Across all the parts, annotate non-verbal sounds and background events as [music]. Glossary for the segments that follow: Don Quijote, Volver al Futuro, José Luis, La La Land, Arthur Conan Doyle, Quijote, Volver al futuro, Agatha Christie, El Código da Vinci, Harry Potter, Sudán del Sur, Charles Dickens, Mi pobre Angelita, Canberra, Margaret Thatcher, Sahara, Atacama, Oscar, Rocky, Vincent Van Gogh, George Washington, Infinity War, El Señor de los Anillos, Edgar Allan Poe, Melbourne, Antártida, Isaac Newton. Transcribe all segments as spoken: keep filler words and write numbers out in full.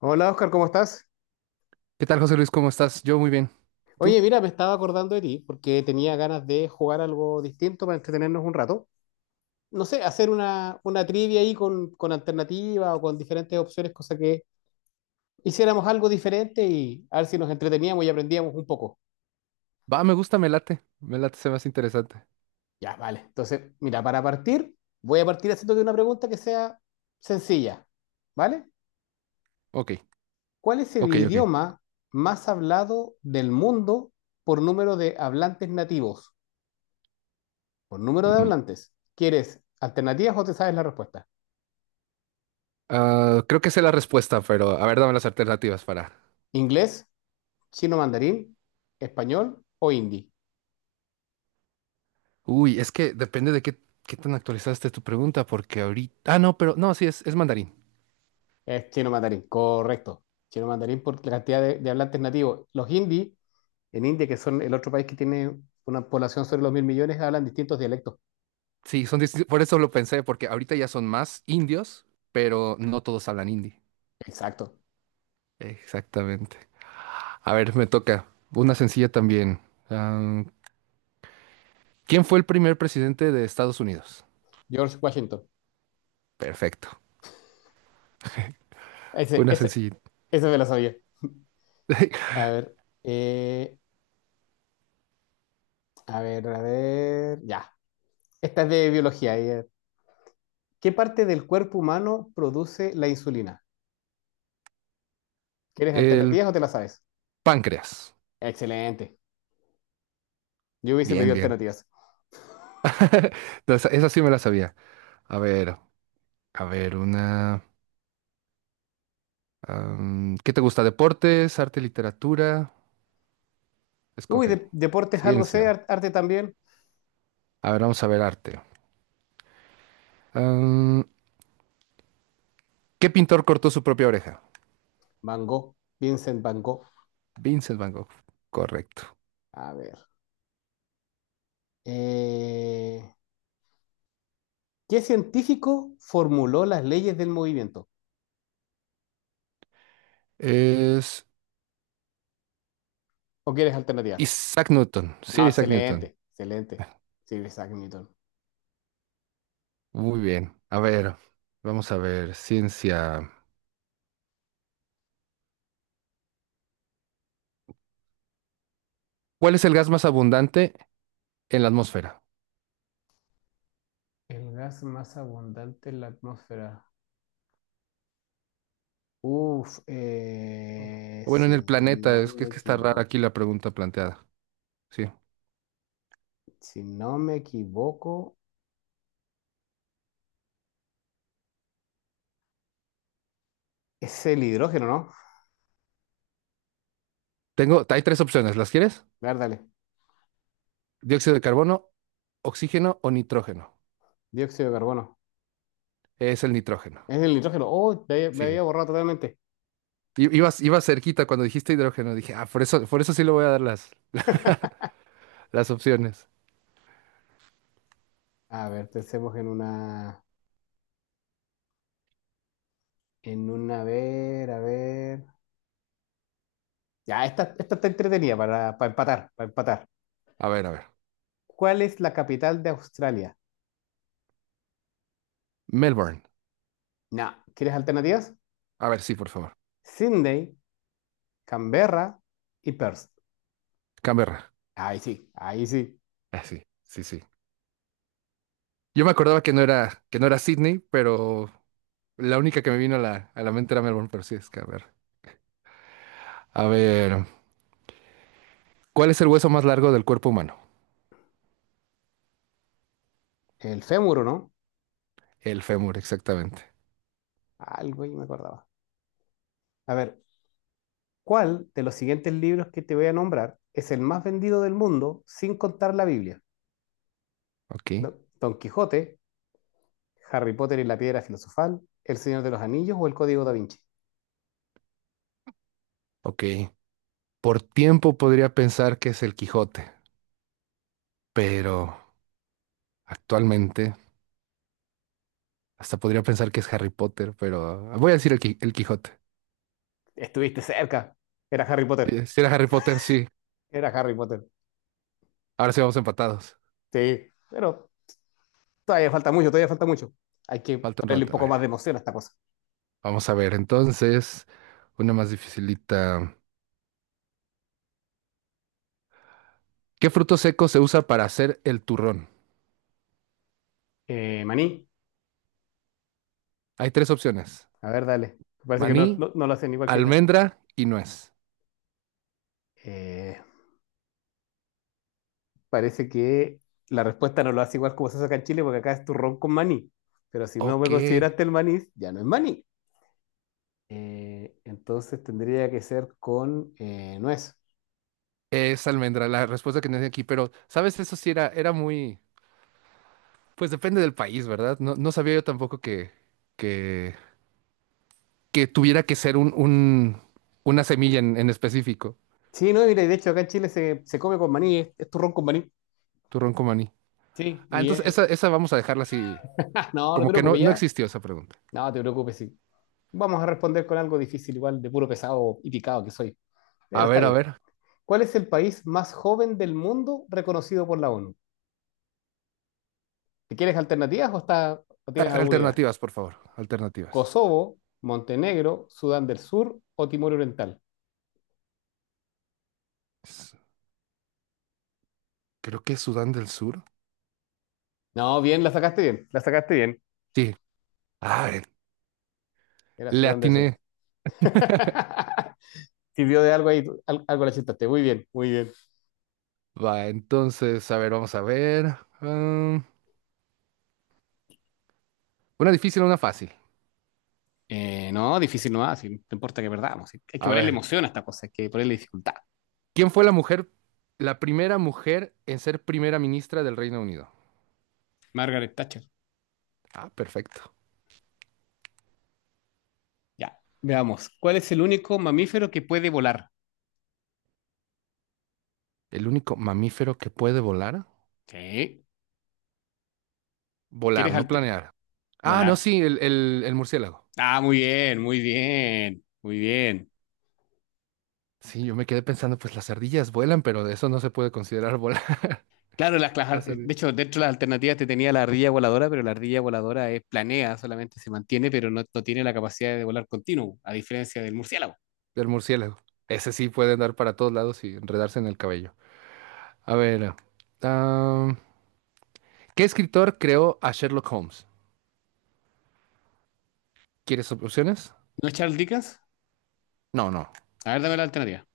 Hola Oscar, ¿cómo estás? ¿Qué tal, José Luis? ¿Cómo estás? Yo muy bien. Oye, ¿Tú? mira, me estaba acordando de ti porque tenía ganas de jugar algo distinto para entretenernos un rato. No sé, hacer una, una trivia ahí con, con alternativa o con diferentes opciones, cosa que hiciéramos algo diferente y a ver si nos entreteníamos y aprendíamos un poco. Va, me gusta, me late. Me late, se me hace interesante. Ya, vale. Entonces, mira, para partir, voy a partir haciéndote una pregunta que sea sencilla, ¿vale? Ok, ¿Cuál es el ok, ok. idioma más hablado del mundo por número de hablantes nativos? Por número de Mm, hablantes. ¿Quieres alternativas o te sabes la respuesta? Ah, creo que sé la respuesta, pero a ver, dame las alternativas para... ¿Inglés, chino mandarín, español o hindi? Uy, es que depende de qué, qué tan actualizada esté tu pregunta, porque ahorita... Ah, no, pero no, sí, es, es mandarín. Es chino mandarín, correcto. Chino mandarín por la cantidad de, de hablantes nativos. Los hindi, en India, que son el otro país que tiene una población sobre los mil millones, hablan distintos dialectos. Sí, son distintos. Por eso lo pensé, porque ahorita ya son más indios, pero no todos hablan hindi. Exacto. Exactamente. A ver, me toca. Una sencilla también. Am, ¿Quién fue el primer presidente de Estados Unidos? George Washington. Perfecto. Ese, Una ese, sencilla. ese me lo sabía. [laughs] A ver, eh, a ver, a ver. Ya. Esta es de biología. eh. ¿Qué parte del cuerpo humano produce la insulina? ¿Quieres El alternativas o te las sabes? páncreas. Excelente. Yo hubiese Bien, pedido bien. alternativas. [laughs] No, Esa, esa sí me la sabía. A ver, a ver, una... am, ¿qué te gusta? ¿Deportes, arte, literatura? Uy, Escoge. de- deportes algo sé, Ciencia. ar- arte también. A ver, vamos a ver arte. ¿Qué pintor cortó su propia oreja? Van Gogh, Vincent Van Gogh. Vincent Van Gogh. Correcto. A ver. eh, ¿qué científico formuló las leyes del movimiento? Es ¿O quieres alternativas? Isaac Newton. Sir Ah, Isaac Newton. excelente, excelente. Sí, Isaac Newton. Muy bien. A ver, vamos a ver. Ciencia. ¿Cuál es el gas más abundante en la atmósfera? El gas más abundante en la atmósfera. Uf, O eh, bueno, en el si planeta. no Es que, me es que está rara equivoco, aquí la pregunta planteada. Sí. si no me equivoco, es el hidrógeno, ¿no? Tengo, hay tres opciones. ¿Las quieres? A ver, dale. Dióxido de carbono, oxígeno o nitrógeno. Dióxido de carbono. Es el nitrógeno. Es el nitrógeno. Oh, me había, me había Sí. borrado totalmente. I- Ibas, ibas cerquita cuando dijiste hidrógeno. Dije, ah, por eso, por eso sí le voy a dar las, las opciones. A ver, pensemos en una. En una, a ver, a ver. Ya, esta, esta está entretenida para, para empatar, para empatar. A ver, a ver. ¿Cuál es la capital de Australia? Melbourne. No. ¿Quieres alternativas? A ver, sí, por favor. Sydney, Canberra y Perth. Canberra. Ahí sí, ahí sí. Ah, sí, sí, sí. Yo me acordaba que no era, que no era Sydney, pero la única que me vino a la, a la mente era Melbourne, pero sí es Canberra. A ver, ¿cuál es el hueso más largo del cuerpo humano? El fémur, ¿o no? El fémur, exactamente. Algo ahí me acordaba. A ver, ¿cuál de los siguientes libros que te voy a nombrar es el más vendido del mundo sin contar la Biblia? Ok, ¿No? Don Quijote. Harry Potter y la Piedra Filosofal, El Señor de los Anillos o El Código da Vinci. ok. Por tiempo podría pensar que es el Quijote, pero actualmente hasta podría pensar que es Harry Potter, pero voy a decir el, Qui- el Quijote. Estuviste cerca. Era Harry Potter. Eh, Si era Harry Potter, sí. Era Harry Potter. Ahora sí vamos empatados. Sí, pero todavía falta mucho, todavía falta mucho. Hay que Falta un ponerle un rato, a poco ver. más de emoción a esta cosa. Vamos a ver, entonces, una más dificilita. ¿Qué fruto seco se usa para hacer el turrón? Eh, Maní, Hay tres opciones: a ver, dale. Parece que no, maní, no- no lo hacen igual que acá. almendra y nuez. Eh, parece que la respuesta no lo hace igual como se hace acá en Chile, porque acá es turrón con maní. Pero si no me Ok, consideraste el maní, ya no es maní. Eh, entonces tendría que ser con eh, nuez. es almendra la respuesta que tenía aquí, pero sabes, eso sí era, era muy, pues depende del país, ¿verdad? No, no sabía yo tampoco que, que, que tuviera que ser un, un- una semilla en, en específico, Sí, no, mira, y de hecho acá en Chile se, se come con maní, es, es turrón con maní. turrón con maní. Sí, Ah, y entonces es. esa, esa vamos a dejarla así, Ah, no, no te como que no, preocupes no ya. existió esa pregunta. No, no te preocupes, sí. Vamos a responder con algo difícil, igual de puro pesado y picado que soy. A Pero está ver, a bien. ver. ¿Cuál es el país más joven del mundo reconocido por la ONU? ¿Te quieres alternativas o, está, o tienes A- alguna idea? Alternativas, por favor. Alternativas. ¿Kosovo, Montenegro, Sudán del Sur o Timor Oriental? S- Creo que es Sudán del Sur. No, bien, la sacaste bien, la sacaste bien. Sí. Ah, eh, Era Le Sudán del Sur. atiné. [laughs] Sirvió de algo ahí, al- algo la chuntaste. Muy bien, muy bien. Va, entonces, a ver, vamos a ver. Ah, una difícil, una fácil. Eh, no, difícil no va, si no importa que perdamos. si- Hay que A ponerle ver, emoción a esta cosa, hay que ponerle dificultad. ¿quién fue la mujer, ¿la primera mujer en ser primera ministra del Reino Unido? Margaret Thatcher. Ah, perfecto. Ya. Veamos. ¿Cuál es el único mamífero que puede volar? ¿El único mamífero que puede volar? Sí. Volar, ¿Quieres no alte- planear. Ah, no, volar? sí, el, el, el murciélago. Ah, muy bien, muy bien, muy bien. Sí, yo me quedé pensando, pues las ardillas vuelan, pero eso no se puede considerar volar. Claro, las, las- ar- de [laughs] hecho, dentro de las alternativas te tenía la ardilla voladora, pero la ardilla voladora es planea, solamente se mantiene, pero no, no tiene la capacidad de volar continuo, a diferencia del murciélago. El murciélago. Ese sí puede andar para todos lados y enredarse en el cabello. A ver. ah, ¿qué escritor creó a Sherlock Holmes? ¿Quieres op- opciones? ¿No es Charles Dickens? No, no. A ver, dame la alternativa.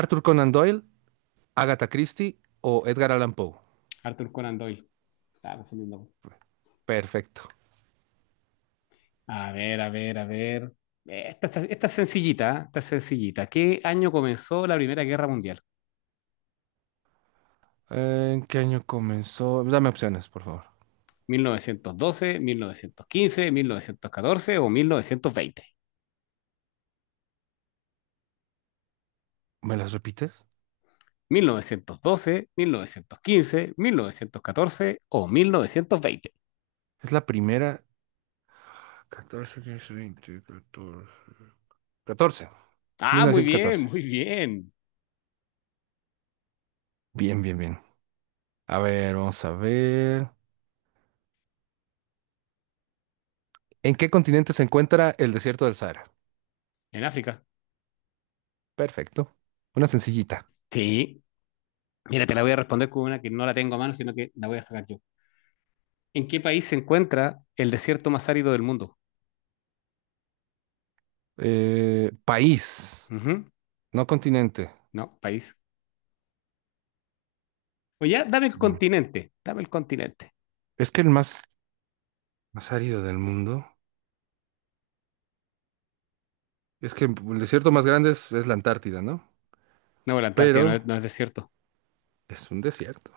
Arthur Conan Doyle, Agatha Christie o Edgar Allan Poe. Arthur Conan Doyle. Estaba confundiendo. Perfecto. A ver, a ver, a ver. Eh, Esta, esta- esta es sencillita, ¿eh? Esta es sencillita. ¿Qué año comenzó la Primera Guerra Mundial? ¿En qué año comenzó? Dame opciones, por favor. ¿Mil mil novecientos novecientos doce, mil novecientos quince, mil novecientos catorce o mil Mil mil novecientos novecientos ¿Me las repites? novecientos veinte? Doce, quince, mil novecientos catorce o mil novecientos veinte. Es la primera. ¿Catorce quince veinte quince, catorce. Mil Ah, muy novecientos bien, catorce. muy bien. Bien, bien, bien. A ver, vamos a ver. ¿En qué continente se encuentra el desierto del Sahara? En África. Perfecto. Una sencillita. Sí. Mira, te la voy a responder con una que no la tengo a mano, sino que la voy a sacar yo. ¿En qué país se encuentra el desierto más árido del mundo? Eh, país, Ujú. no continente. No, país. O ya, dame el Mm. continente, dame el continente. Es que el más, más árido del mundo. Es que el desierto más grande es, es la Antártida, ¿no? No, la Antártida no Pero es, no es desierto. es un desierto.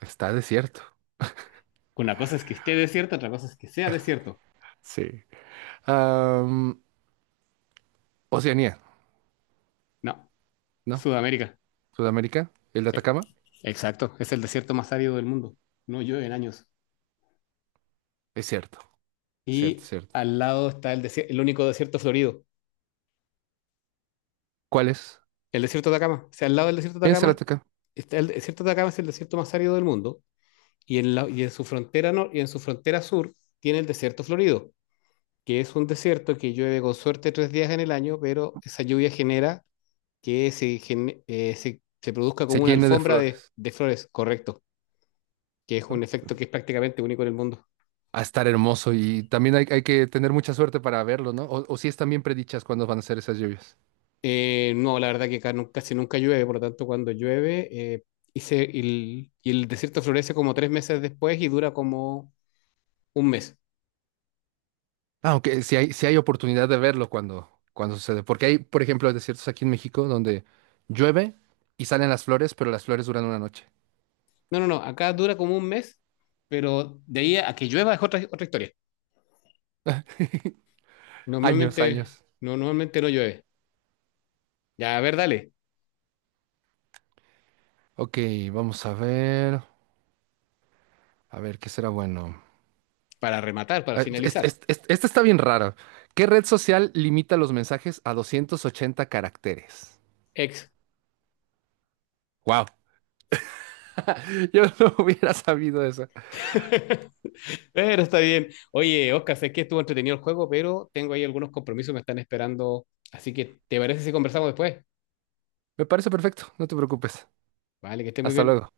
Está desierto. Una cosa es que esté desierto, otra cosa es que sea desierto. Sí. Am, Oceanía, No, ¿no? Sudamérica. Sudamérica, el de Sí, Atacama. exacto. Es el desierto más árido del mundo. No llueve en años. Es cierto, cierto, Y cierto. al lado está el, desier- el único desierto florido, ¿Cuál es? el desierto de Atacama. O sea, al lado del desierto de Piensa el Atacama Atacama. está el desierto de Atacama es el desierto más árido del mundo y en la- y en su frontera nor- y en su frontera sur tiene el desierto florido, que es un desierto que llueve con suerte tres días en el año, pero esa lluvia genera que se, gen- eh, se, se produzca Se como una llene de alfombra de, flores. de flores, correcto, que es ¿No? un efecto que es prácticamente único en el mundo. A estar hermoso y también hay, hay que tener mucha suerte para verlo, ¿no? O, o si están bien predichas cuándo van a ser esas lluvias. Eh, no, la verdad que acá nunca, casi nunca llueve, por lo tanto cuando llueve eh, y, se- y el, y el desierto florece como tres meses después y dura como un mes. Aunque sí hay, sí hay oportunidad de verlo cuando, cuando sucede. Porque hay, por ejemplo, desiertos aquí en México donde llueve y salen las flores, pero las flores duran una noche. No, no, no, acá dura como un mes, pero de ahí a que llueva es otra, otra historia. Años, Normalmente años. no, normalmente no llueve. Ya, a ver, dale, Ok, vamos a ver. A ver, ¿qué será bueno? para rematar, para Eh, es- finalizar. es- es- Esta está bien rara. ¿Qué red social limita los mensajes a doscientos ochenta caracteres? Ex. Wow, [laughs] yo no hubiera sabido eso. [laughs] Pero está bien. Oye, Oscar, sé que estuvo entretenido el juego, pero tengo ahí algunos compromisos que me están esperando. Así que, ¿te parece si conversamos después? Me parece perfecto, no te preocupes. Vale, que estés muy Hasta bien. luego.